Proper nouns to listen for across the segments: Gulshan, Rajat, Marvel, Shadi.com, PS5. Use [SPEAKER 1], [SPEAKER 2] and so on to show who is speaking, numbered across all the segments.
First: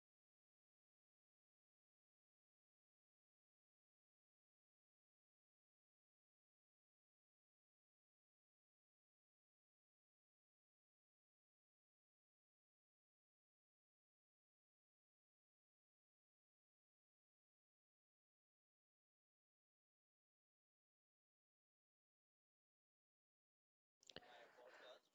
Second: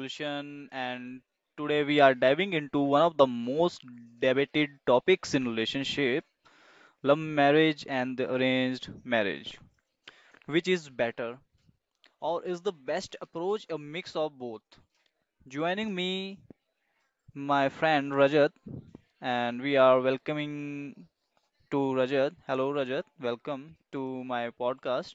[SPEAKER 1] Gulshan, and today we are diving into one of the most debated topics in relationship love marriage and the arranged marriage. Which is better, or is the best approach a mix of both? Joining me, my friend Rajat, and we are welcoming to Rajat. Hello, Rajat, welcome to my podcast.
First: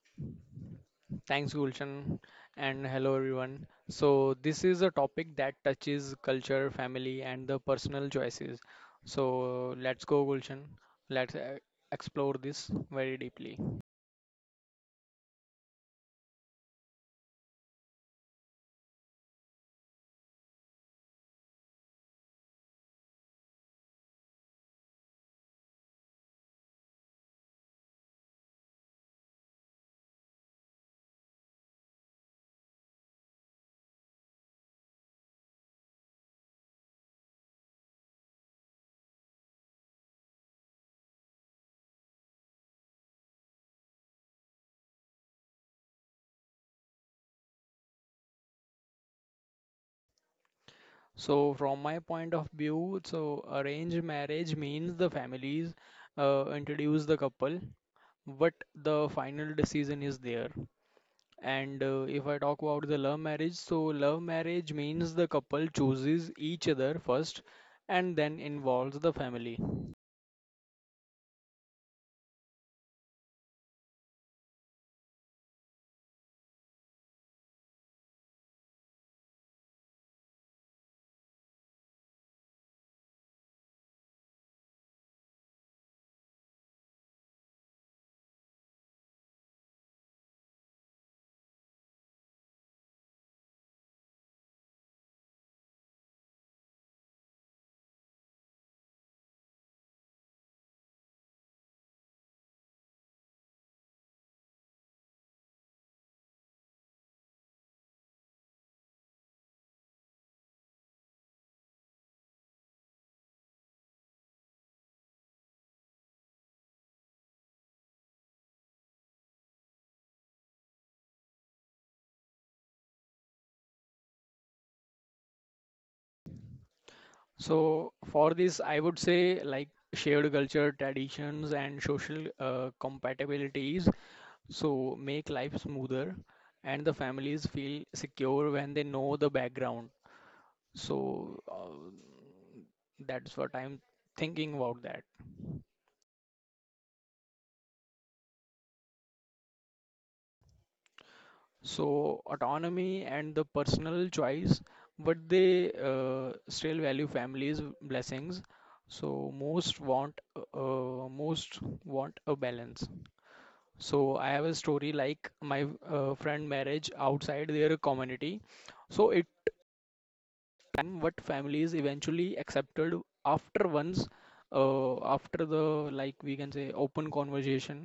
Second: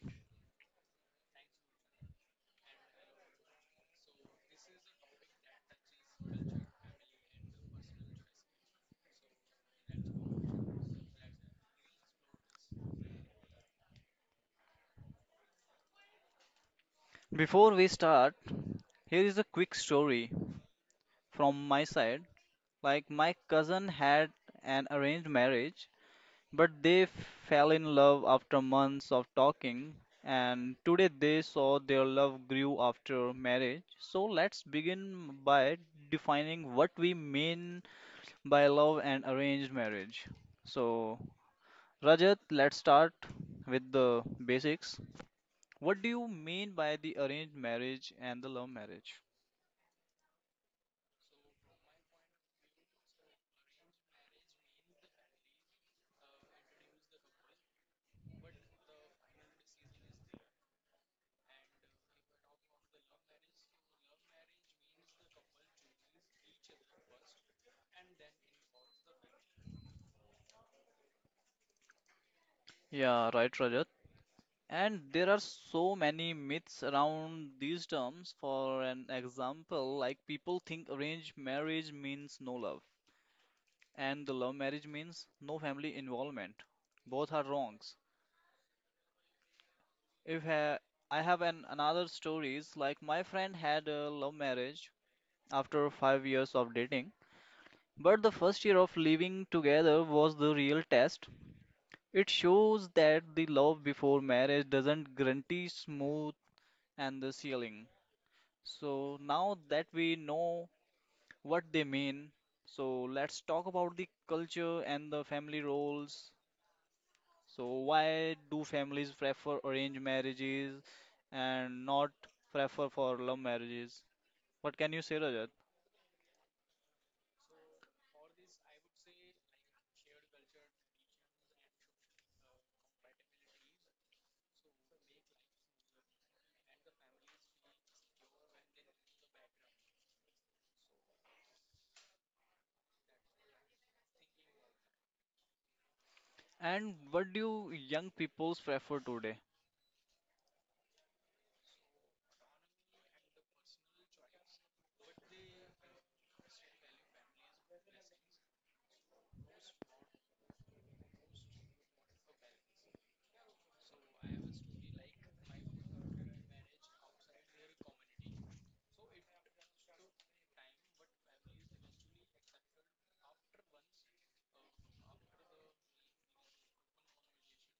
[SPEAKER 2] Thanks, Gulshan, and hello everyone. So, this is a topic that touches culture, family, and the personal choices. So, let's go, Gulshan. Let's explore this very deeply.
[SPEAKER 1] Before we start, here is a quick story from my side. Like my cousin had an arranged marriage, but they fell in love after months of talking, and today they saw their love grew after marriage. So let's begin by defining what we mean by love and arranged marriage. So, Rajat, let's start with the basics. What do you mean by the arranged marriage and the love marriage?
[SPEAKER 2] So, from my point of view, so arranged marriage means the families introduce the couple, but the final decision is there. And if I talk about the love marriage, so love marriage means the couple chooses each other first and then involves the family.
[SPEAKER 1] Yeah, right, Rajat. And there are so many myths around these terms. For an example, like people think arranged marriage means no love, and the love marriage means no family involvement. Both are wrongs. If ha- I have an another stories, like my friend had a love marriage after 5 years of dating, but the first year of living together was the real test. It shows that the love before marriage doesn't guarantee smooth and the sealing. So now that we know what they mean, so let's talk about the culture and the family roles. So why do families prefer arranged marriages and not prefer for love marriages? What can you say, Rajat?
[SPEAKER 2] So for this, I would say like shared culture, traditions, and social compatibilities. So make life smoother and the families feel secure when they know the background. So that's what I'm thinking about that.
[SPEAKER 1] And what do young peoples prefer today?
[SPEAKER 2] So autonomy and the personal choice, but they still value families' blessings. So most want a balance. So I have a story like my friend marriage outside their community. So it time what families eventually accepted after once after the like we can say open conversation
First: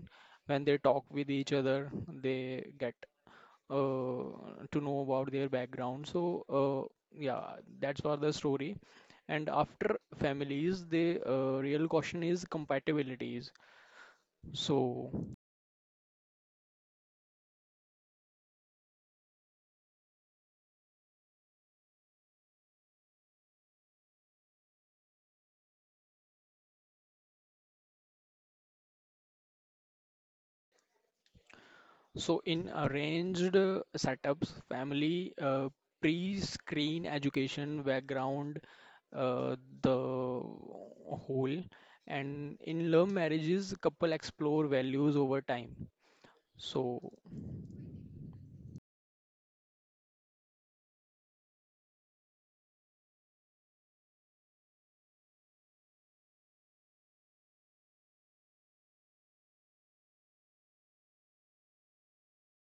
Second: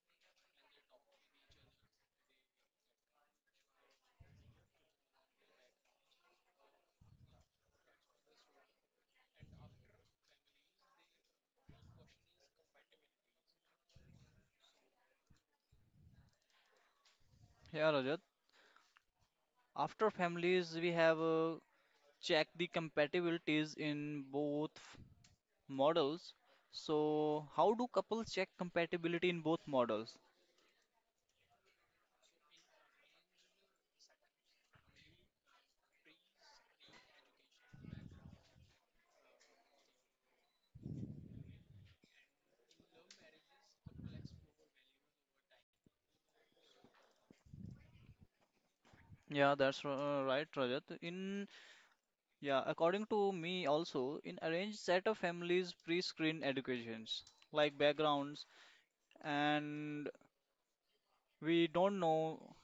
[SPEAKER 2] when they talk with each other they get uh, to know about their background. So, yeah, that's for the story. And after families, the real question is compatibilities. So,
[SPEAKER 1] Yeah, Rajat. After families, we have checked the compatibilities in both models. So, how do couples check compatibility in both models?
[SPEAKER 2] so in arranged setups, family pre-screen education background uh, the whole, and in love marriages, couple explore values over time. So,
[SPEAKER 1] Yeah, that's r- right, Rajat. In yeah, according to me also, in arranged set of families pre-screen educations like backgrounds, and we don't know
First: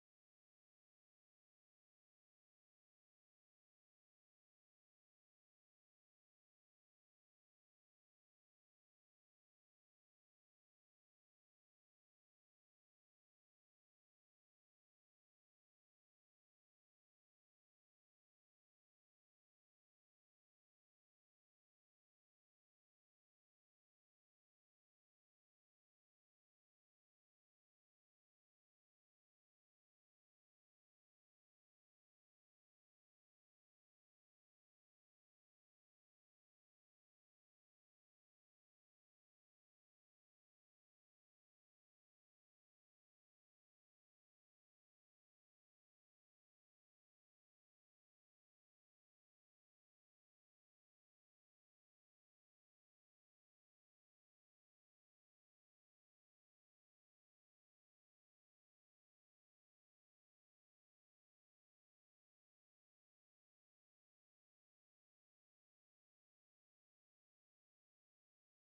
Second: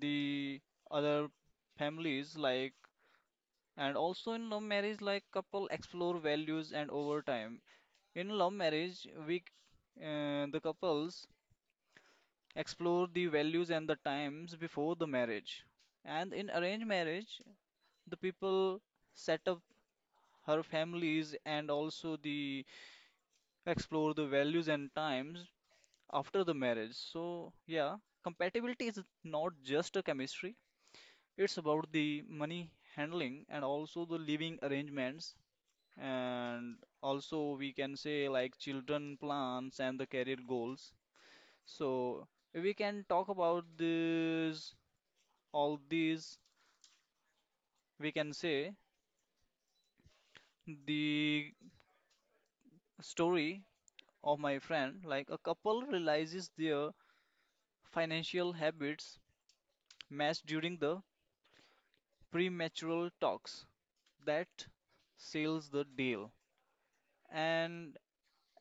[SPEAKER 1] the other families like, and also in love marriage, like couple explore values and over time. In love marriage, the couples explore the values and the times before the marriage, and in arranged marriage, the people set up her families and also the explore the values and times after the marriage. So yeah, compatibility is not just a chemistry, it's about the money handling and also the living arrangements, and also we can say like children plans and the career goals. So we can talk about this all these, we can say, the story of my friend like a couple realizes their financial habits matched during the premature talks that seals the deal. And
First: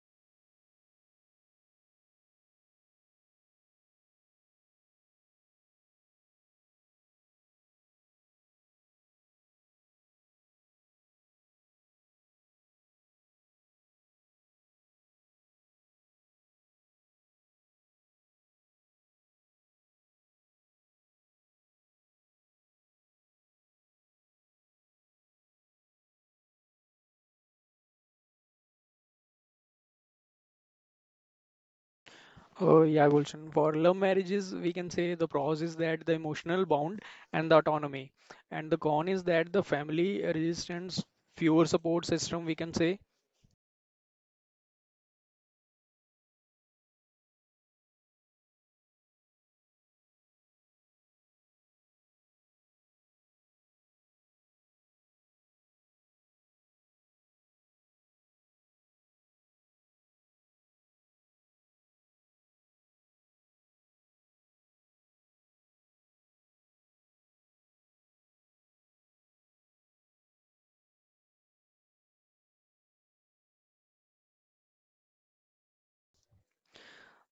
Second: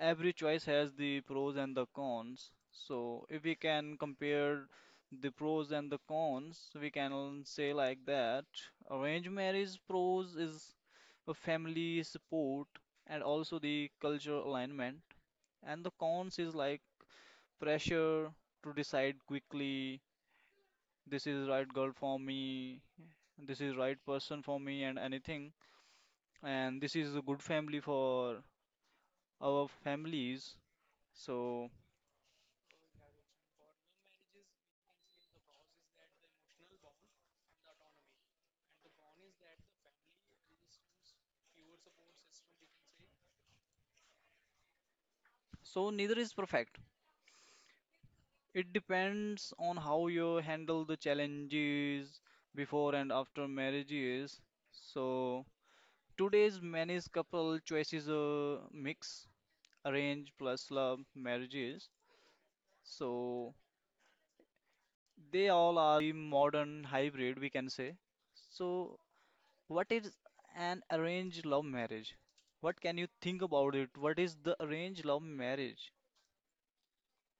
[SPEAKER 1] every choice has the pros and the cons. So if we can compare the pros and the cons, we can say like that arranged marriage pros is a family support and also the cultural alignment, and the cons is like pressure to decide quickly, this is right girl for me, this is right person for me, and anything. And this is a good family for our families. So,
[SPEAKER 2] oh, yeah, Gulshan. For love marriages, we can say the pros is that the emotional bond and the autonomy, and the con is that the family resistance, fewer support system, we can say.
[SPEAKER 1] so neither is perfect. It depends on how you handle the challenges before and after marriages. So, today's many's couple choices a mix arrange plus love marriages. So, they all are the modern hybrid, we can say. So, what is an arranged love marriage? What can you think about it? What is the arranged love marriage?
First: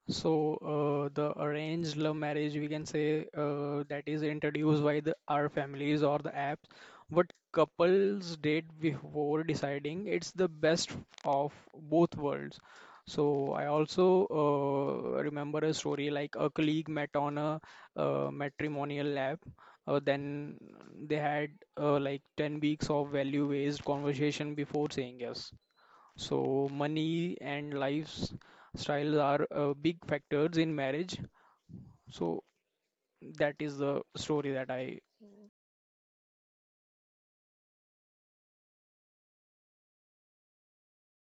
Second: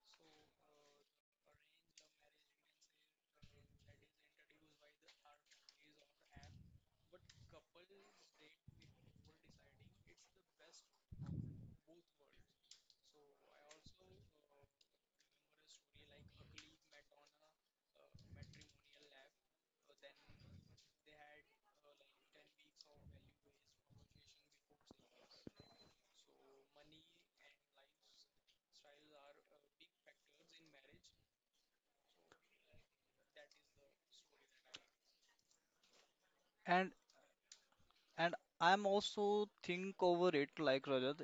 [SPEAKER 2] So the arranged love marriage, we can say that is introduced by the our families or the apps. What couples date before deciding, it's the best of both worlds. So I also remember a story like a colleague met on a matrimonial app. Then they had like 10 weeks of value-based conversation before saying yes. So money and lifestyle are big factors in marriage. So that is the story that I
[SPEAKER 1] And and I'm also think over it like Rajat,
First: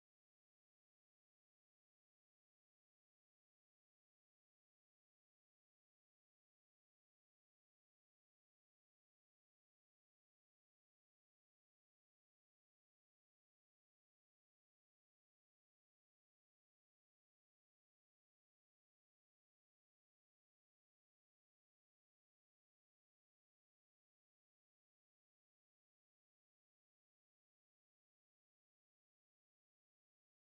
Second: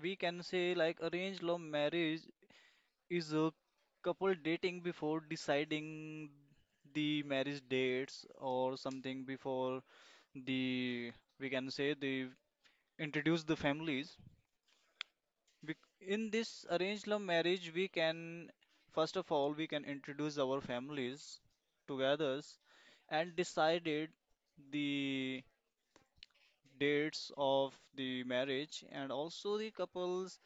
[SPEAKER 1] we can say like arranged love marriage is a couple dating before deciding the marriage dates or something before the, we can say, they introduce the families. In this arranged love marriage we can first of all we can introduce our families together and decided the dates of the marriage and also the couples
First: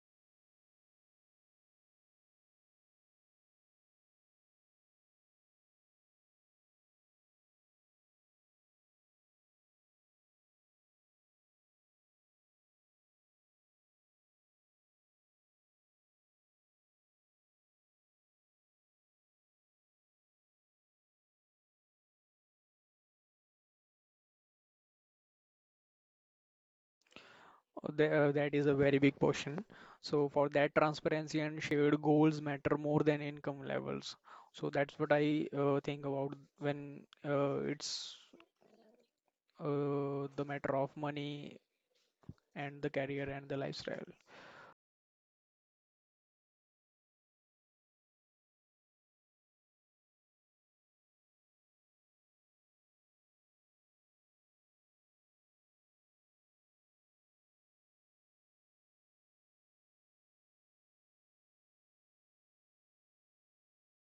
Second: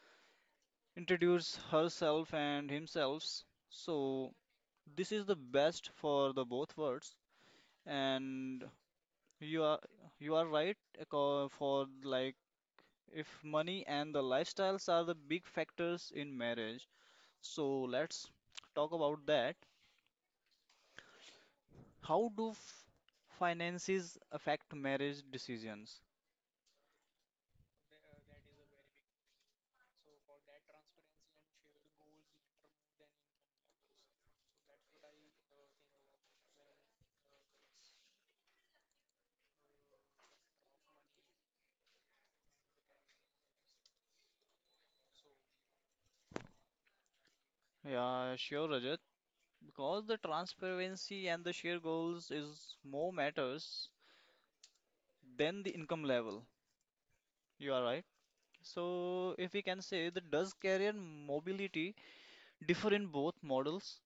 [SPEAKER 1] introduce herself and himself. So this is the best for the both worlds. And you are you are right, for like if money and the lifestyles are the big factors in marriage. So let's talk about that. How do finances affect marriage decisions?
[SPEAKER 2] uh, the, uh, That is a very big portion. So for that, transparency and shared goals matter more than income levels. So that's what I think about when it's the matter of money and the career and the lifestyle.
[SPEAKER 1] Yeah, sure, Rajat. Because the transparency and the share goals is more matters than the income level. You are right. So if we can say that, does career mobility differ in both models?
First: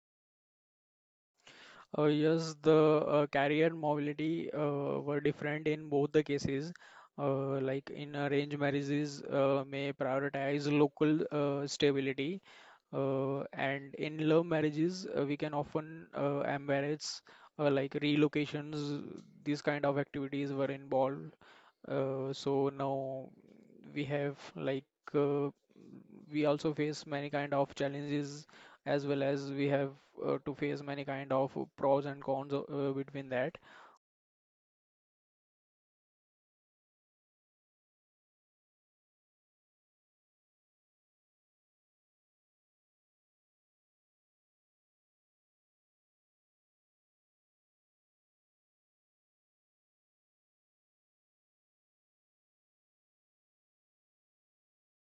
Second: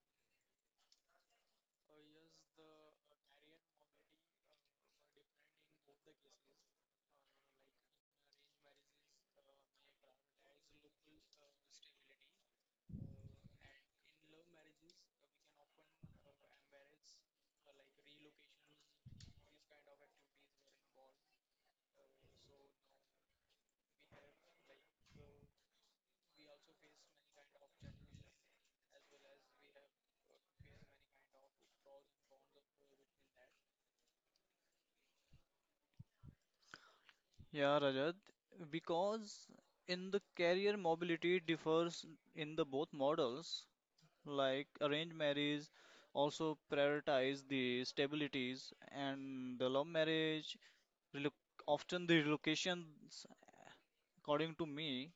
[SPEAKER 2] Yes, the career mobility were different in both the cases. Like in arranged marriages, may prioritize local stability, and in love marriages, we can often embrace like relocations. These kind of activities were involved. So now we have like uh, we also face many kind of challenges as well as we have to face many kind of pros and cons between that.
[SPEAKER 1] Yeah, Rajat. Because in the career mobility differs in the both models. Like arranged marriage also prioritize the stabilities and the love marriage reloc often the relocations, according to me.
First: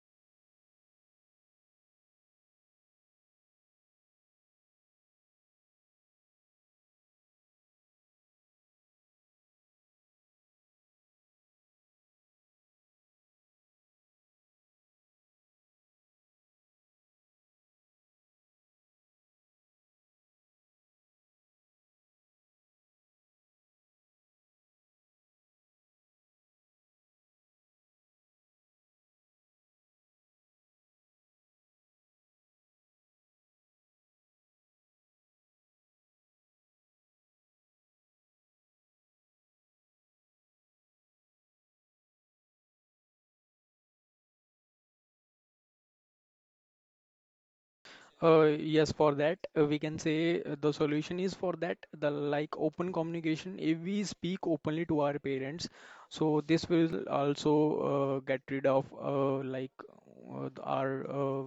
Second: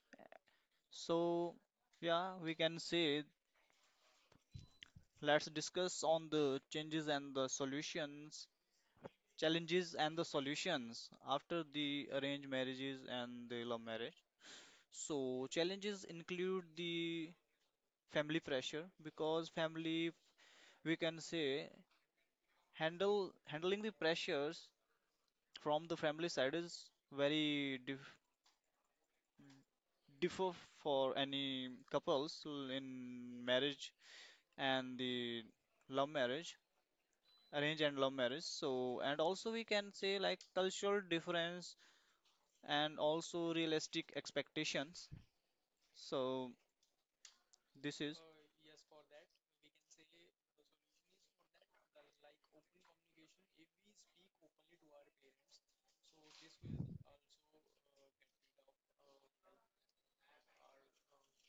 [SPEAKER 1] So yeah, we can say let's discuss on the changes and the solutions, challenges and the solutions after the arranged marriages and the love marriage. So challenges include the family pressure, because family, we can say, handle handling the pressures from the family side is very differ for any couples in marriage and the love marriage, arrange and love marriage. So and also we can say like cultural difference and also realistic expectations. So this is.
[SPEAKER 2] Yes, for that we can say the solution is for that the like open communication if we speak openly to our parents, so this will also get rid of like our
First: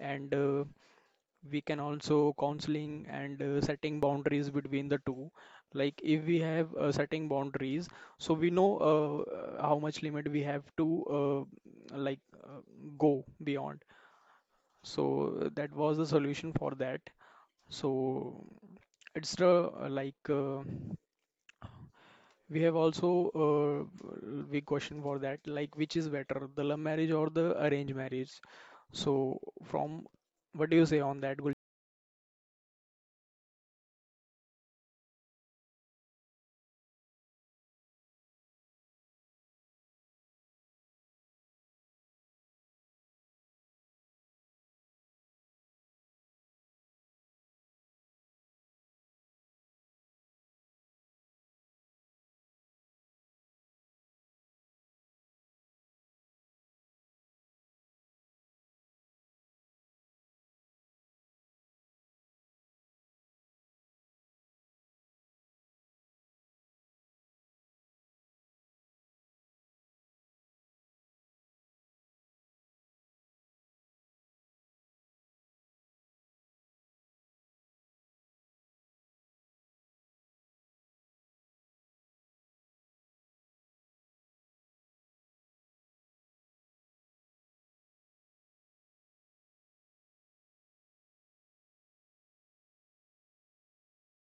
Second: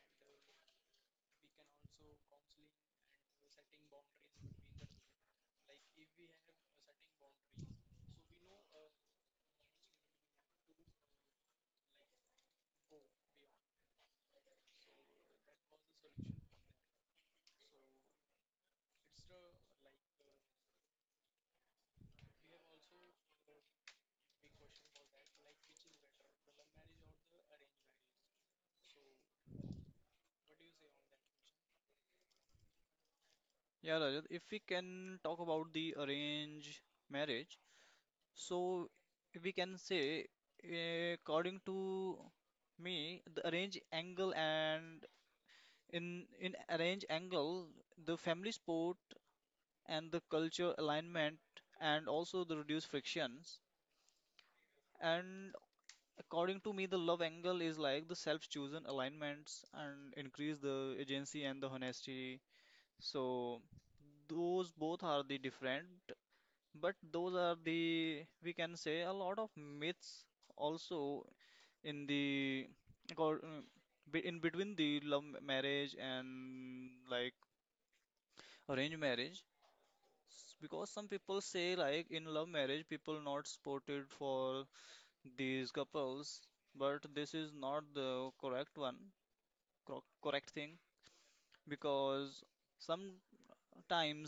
[SPEAKER 2] and we can also counseling and setting boundaries between the two. Like if we have setting boundaries, so we know how much limit we have to like go beyond. So that was the solution for that. So it's the we have also big question for that, like which is better, the love marriage or the arranged marriage? So from what do you say on that, Gulshan?
[SPEAKER 1] Yeah, Rajat, if we can talk about the arranged marriage, so we can say, according to me, the arranged angle and in arranged angle, the family support and the culture alignment and also the reduced frictions. And according to me, the love angle is like the self-chosen alignments and increase the agency and the honesty. So those both are the different. But those are the, we can say, a lot of myths also in the, cor- uh, in between the love marriage and like arranged marriage. Because some people say like in love marriage, people not supported for these couples, but this is not the correct one, correct thing, because sometimes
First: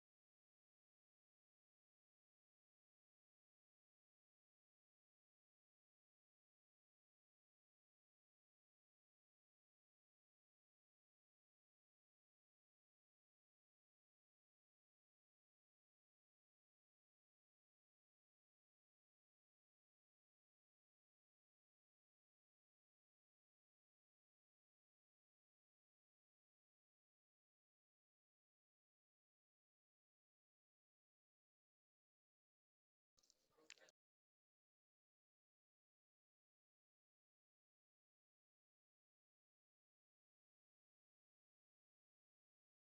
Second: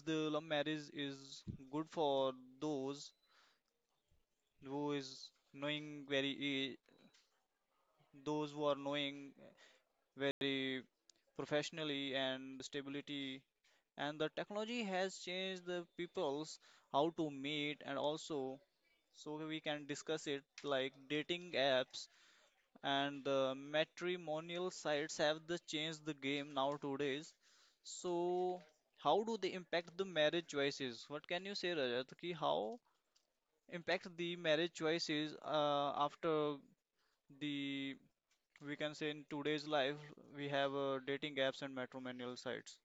[SPEAKER 1] the love marriage is good for those who is knowing very those who are knowing very professionally and stability. And the technology has changed the people's how to meet and also, so we can discuss it like dating apps and the matrimonial sites have the changed the game now nowadays. So how do they impact the marriage choices, what can you say, Rajat, ki how impact the marriage choices after the, we can say, in today's life we have dating apps and matrimonial sites.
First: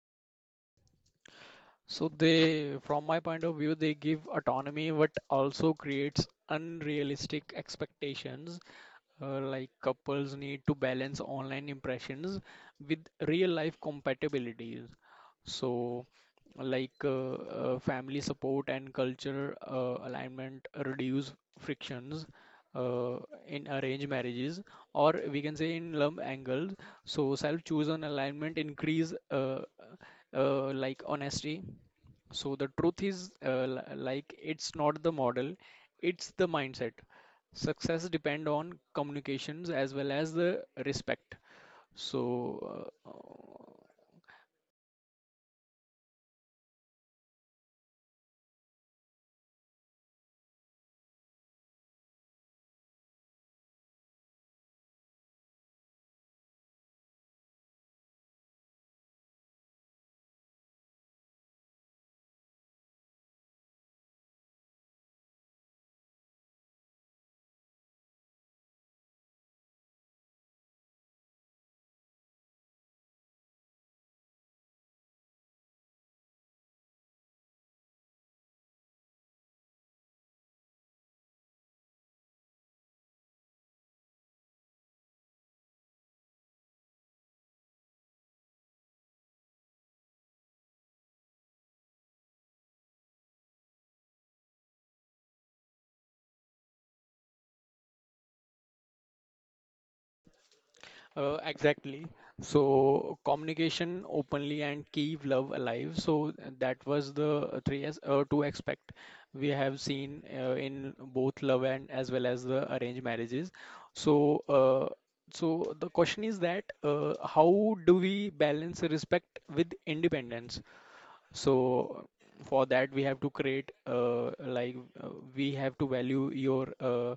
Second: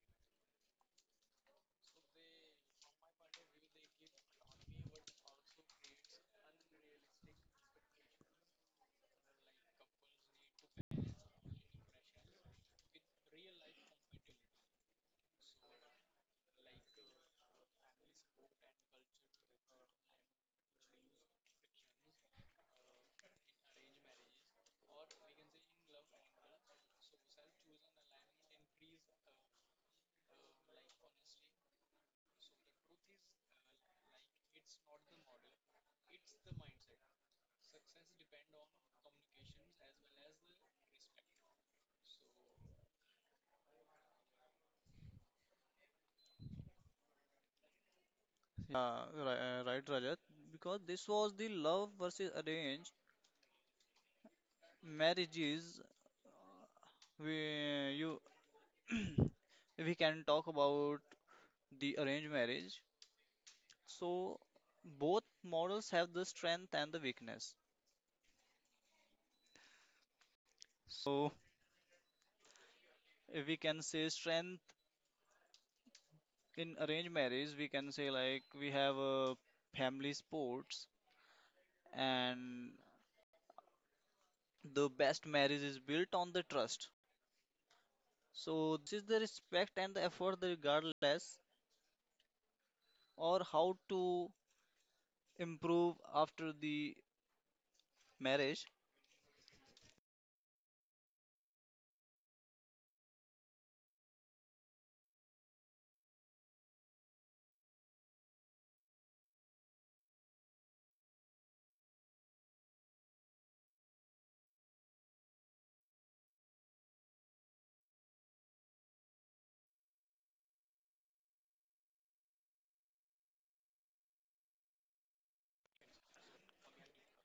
[SPEAKER 2] So they, from my point of view, they give autonomy, but also creates unrealistic expectations. Like couples need to balance online impressions with real life compatibilities. So, like family support and culture alignment reduce frictions uh, in arranged marriages, or we can say in love angles. So, self-chosen alignment increase like honesty. So the truth is like it's not the model, it's the mindset. Success depend on communications as well as the respect. So uh,
[SPEAKER 1] right, Rajat. Because this was the love versus arranged marriages. We you we can talk about the arranged marriage. So both models have the strength and the weakness. So if we can say strength in arranged marriage, we can say like we have a family sports and the best marriage is built on the trust. So this is the respect and the effort, the regardless or how to improve after the marriage.
[SPEAKER 2] Exactly. So communication openly and keep love alive. So that was the three as to expect. We have seen in both love and as well as the arranged marriages. So so the question is that how do we balance respect with independence? So for that we have to create we have to value your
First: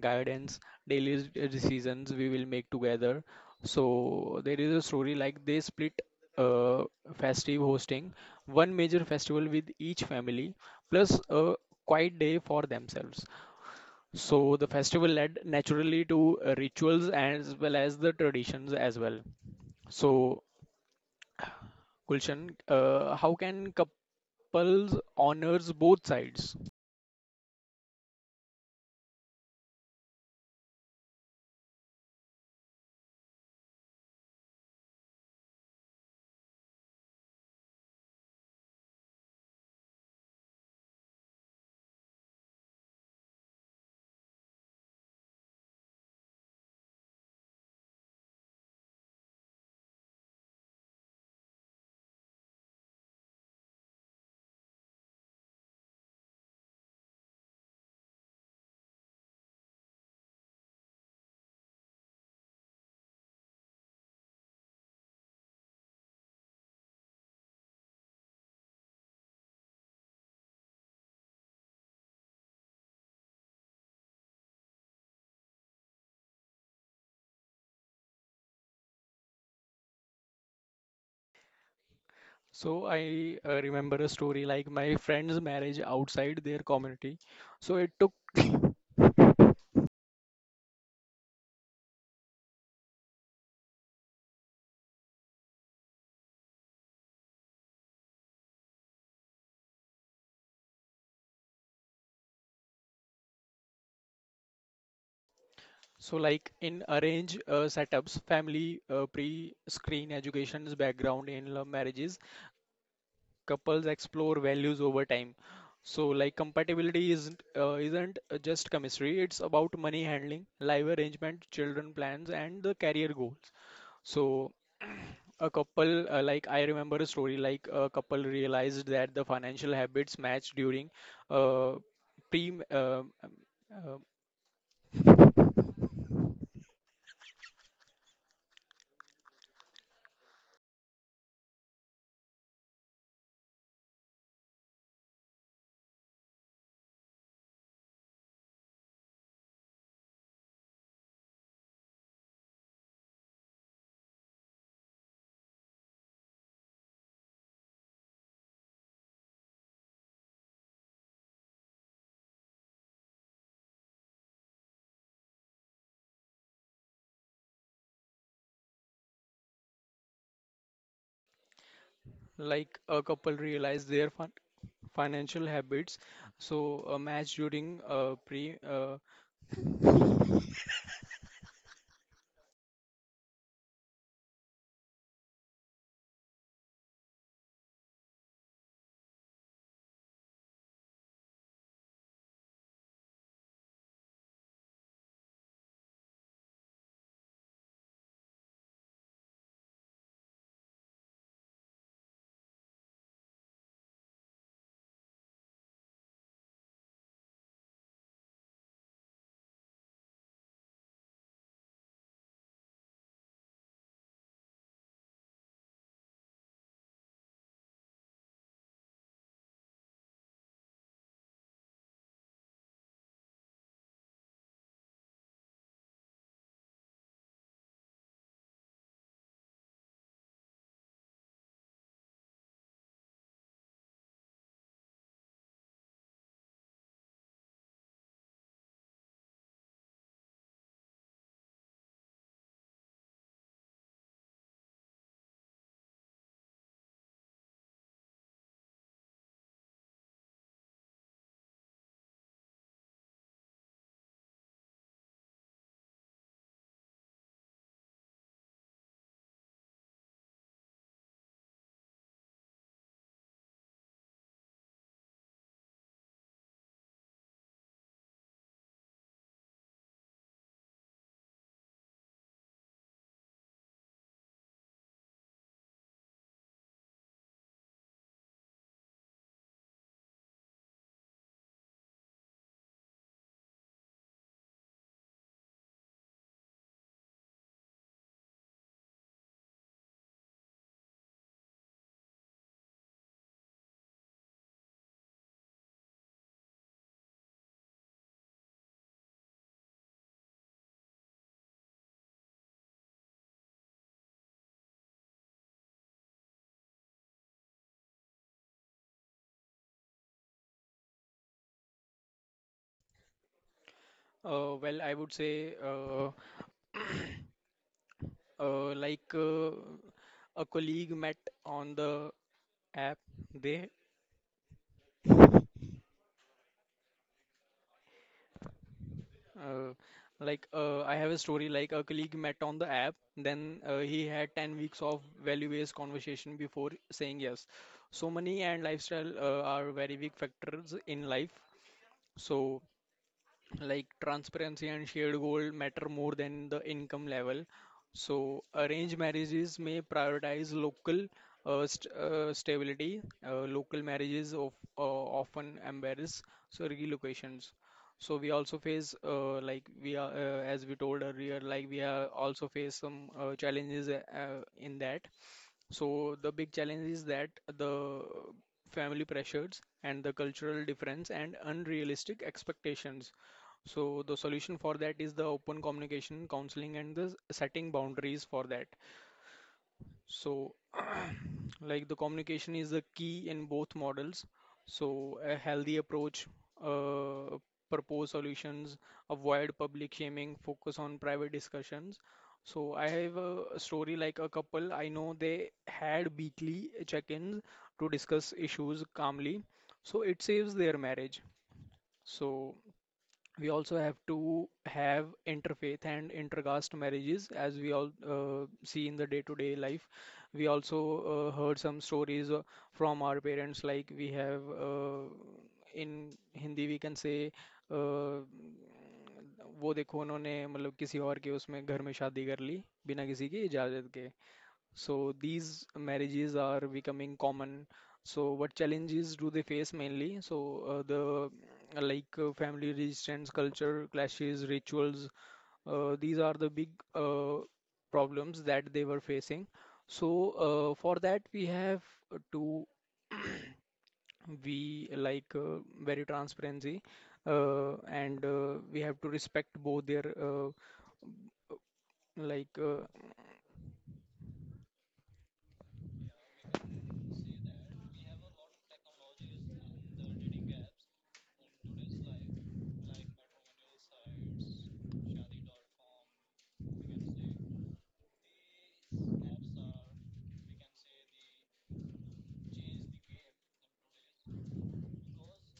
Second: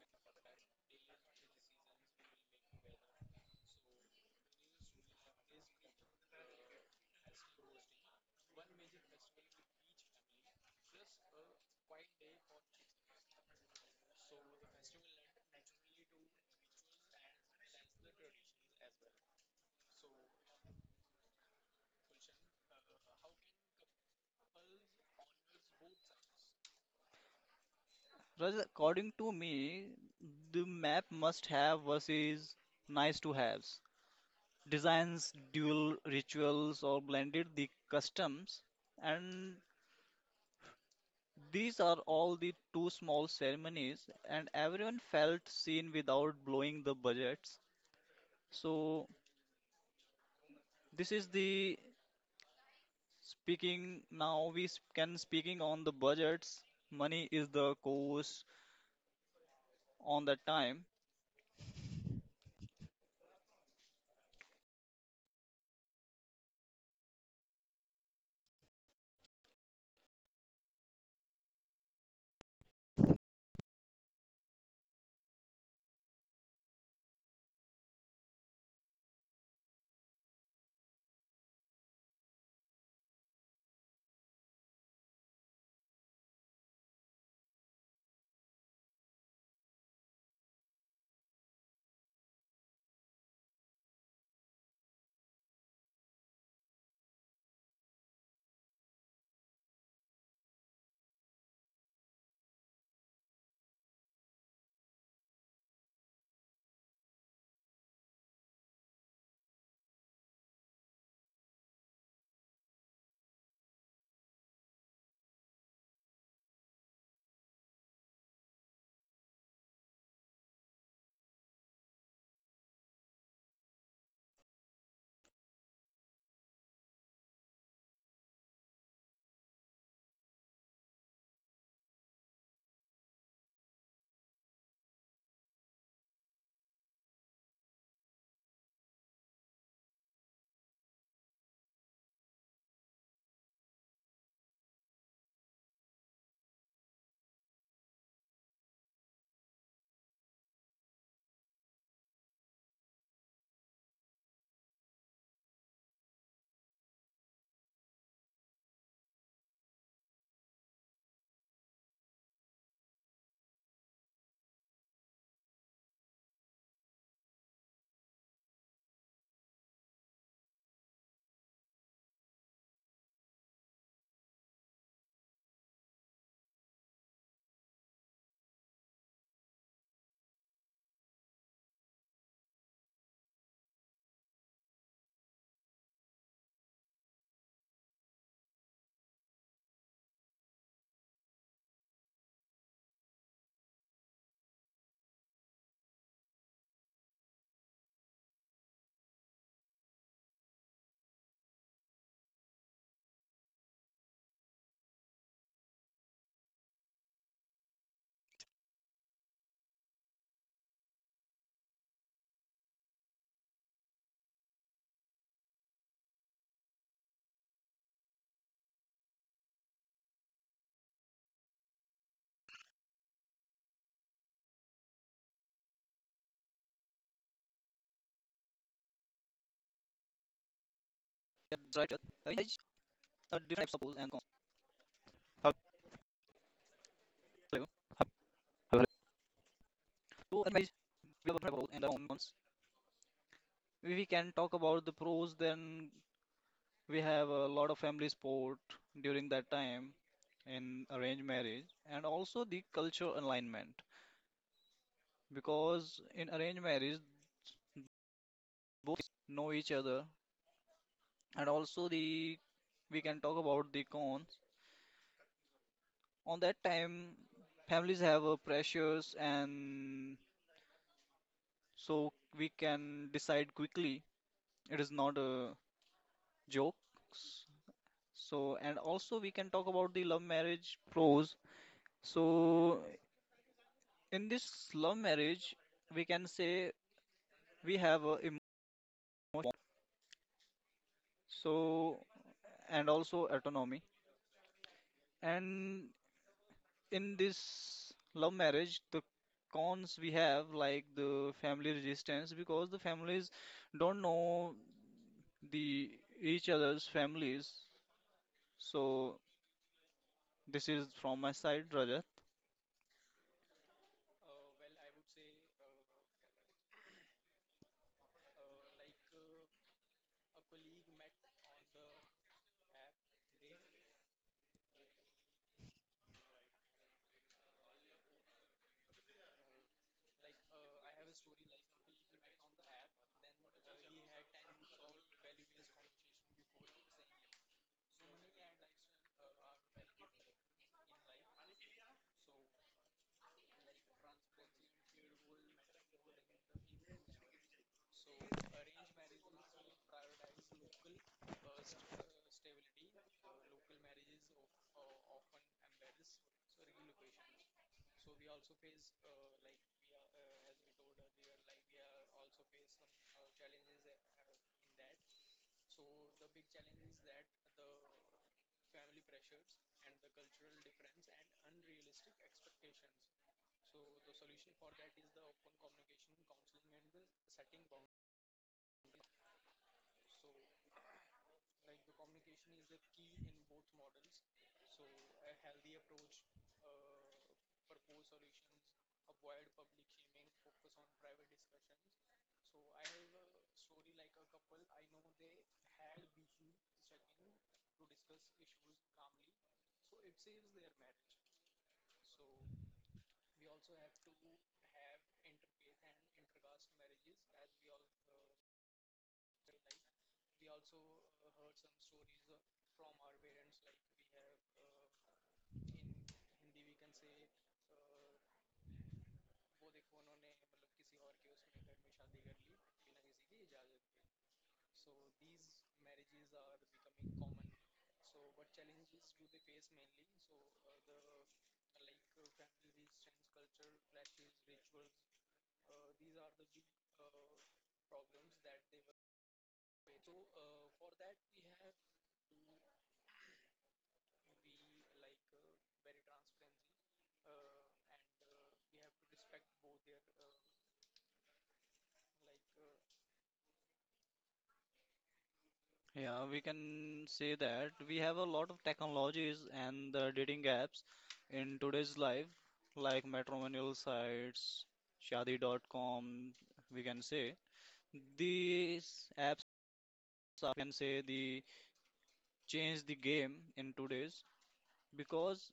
[SPEAKER 2] guidance. Daily decisions we will make together. So there is a story like they split uh, festive hosting, one major festival with each family plus a quiet day for themselves. So the festival led naturally to rituals as well as the traditions as well. So Gulshan, how can couples honors both sides?
[SPEAKER 1] Rather, according to me, the map must have versus nice to haves. Designs dual rituals or blended the customs, and these are all the two small ceremonies and everyone felt seen without blowing the budgets. So this is the. Speaking now, can speaking on the budgets. Money is the cost on the time.
[SPEAKER 2] So I remember a story like my friend's marriage outside their community. So it took so like in arrange setups, family pre-screen education's background in love marriages, couples explore values over time. So like compatibility isn't just chemistry. It's about money handling, life arrangement, children plans, and the career goals. So a couple like I remember a story like a couple realized that the financial habits matched during uh, pre uh, like a couple realized their financial habits, so a match during pre
[SPEAKER 1] Right. Marriage, the different types of pros and cons. Hello. Hello. So, if we have the pros and the cons, we can talk about the pros, then we have a lot of family support during that time in arranged marriage, and also the cultural alignment, because in arranged marriage both know each other. And also the, we can talk about the con on that time, families have pressures. And so we can decide quickly, it is not a joke. So and also we can talk about the love marriage pros. So in this love marriage, we can say we have a so and also autonomy. And in this love marriage, the cons we have like the family resistance, because the families don't know the each other's families. So this is from my side, Rajat.
[SPEAKER 2] well I would say uh, like uh, a colleague met on the app they Uh, like I have a story like a colleague met on the app, then he had 10 weeks of value-based conversation before saying yes. So money and lifestyle are very big factors in life. So like transparency and shared goal matter more than the income level. So arranged marriages may prioritize local stability. Local marriages of often embarrass, so relocations. So we also face like we are as we told earlier, like we are also face some challenges in that. So the big challenge is that the family pressures and the cultural difference and unrealistic expectations. So the solution for that is the open communication, counseling, and the setting boundaries for that. So, like the communication is the key in both models. So a healthy approach, uh, propose solutions, avoid public shaming, focus on private discussions. So I have a story like a couple. I know they had weekly check-ins to discuss issues calmly. So it saves their marriage. So we also have to have interfaith and intercaste marriages, as we all see in the day-to-day life. We also heard some stories from our parents, like we have uh, in hindi we can say, uh, वो देखो उन्होंने मतलब किसी और के उसमें घर में शादी कर ली बिना किसी की इजाजत के. So these marriages are becoming common. So what challenges do they face mainly? So the mm, like family resistance, culture clashes, rituals. These are the big problems that they were facing. So for that we have to be like very transparency and we have to respect both their like uh,
[SPEAKER 1] Yeah, we can say that we have a lot of technologies and the dating apps in today's life, like matrimonial sites, Shadi.com, we can say. These apps are, can say, the change the game in today's, because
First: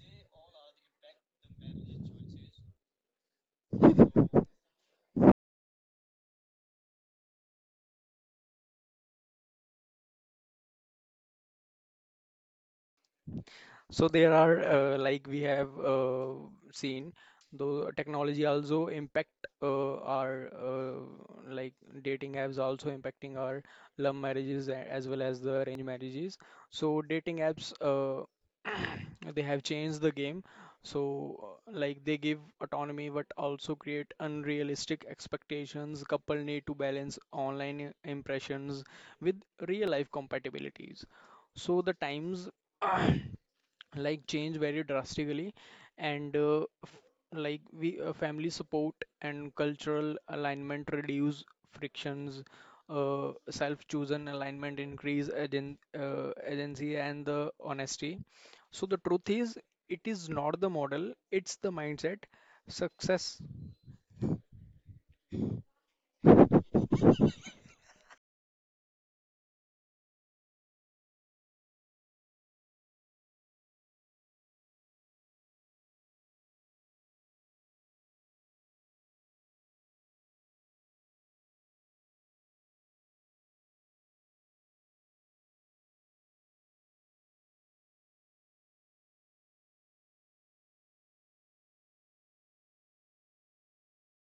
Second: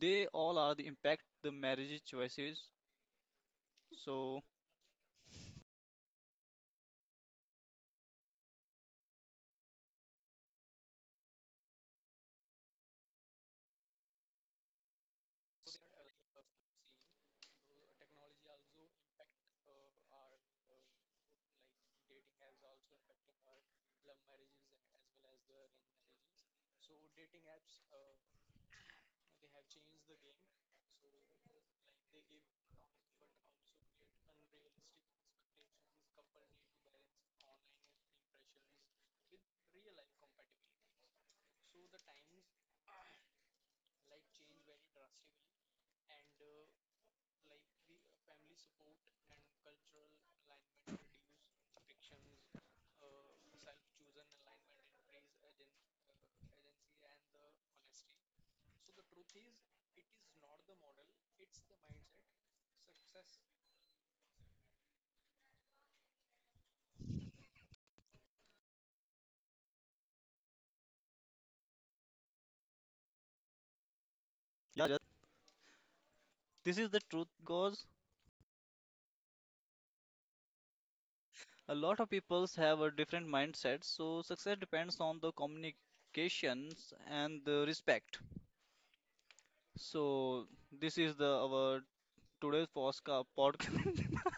[SPEAKER 1] they all are the impact the marriage choices. So
[SPEAKER 2] So there are like we have seen though technology also impact our like dating apps also impacting our love marriages as well as the arranged marriages. So dating apps they have changed the game. So like they give autonomy but also create unrealistic expectations. Couple need to balance online impressions with real life compatibilities. So the times like change very drastically, and f- like we family support and cultural alignment reduce frictions. Self-chosen alignment increase agency and the honesty. So the truth is, it is not the model, it's the mindset. success
[SPEAKER 1] yeah, Rajat, this is the truth because a lot of peoples have a different mindset. So success depends on the communications and the respect. So this is the our today's posca podcast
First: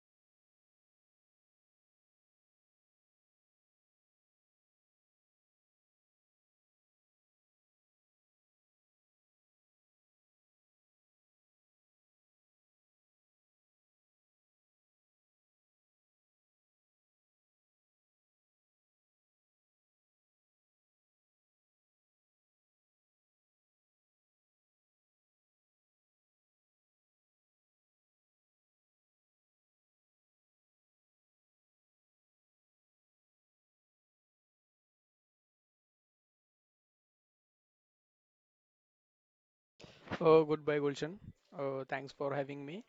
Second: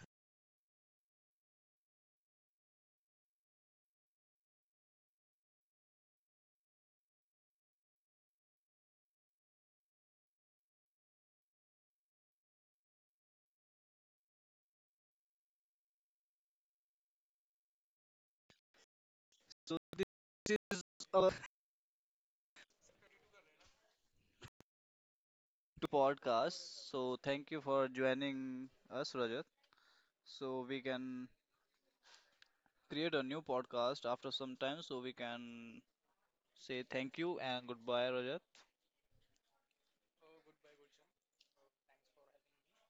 [SPEAKER 1] so this is our podcast. So thank you for joining us, Rajat. So we can create a new podcast after some time. So we can say thank you and goodbye, Rajat.
[SPEAKER 2] uh, Goodbye Gulshan, thanks for having me.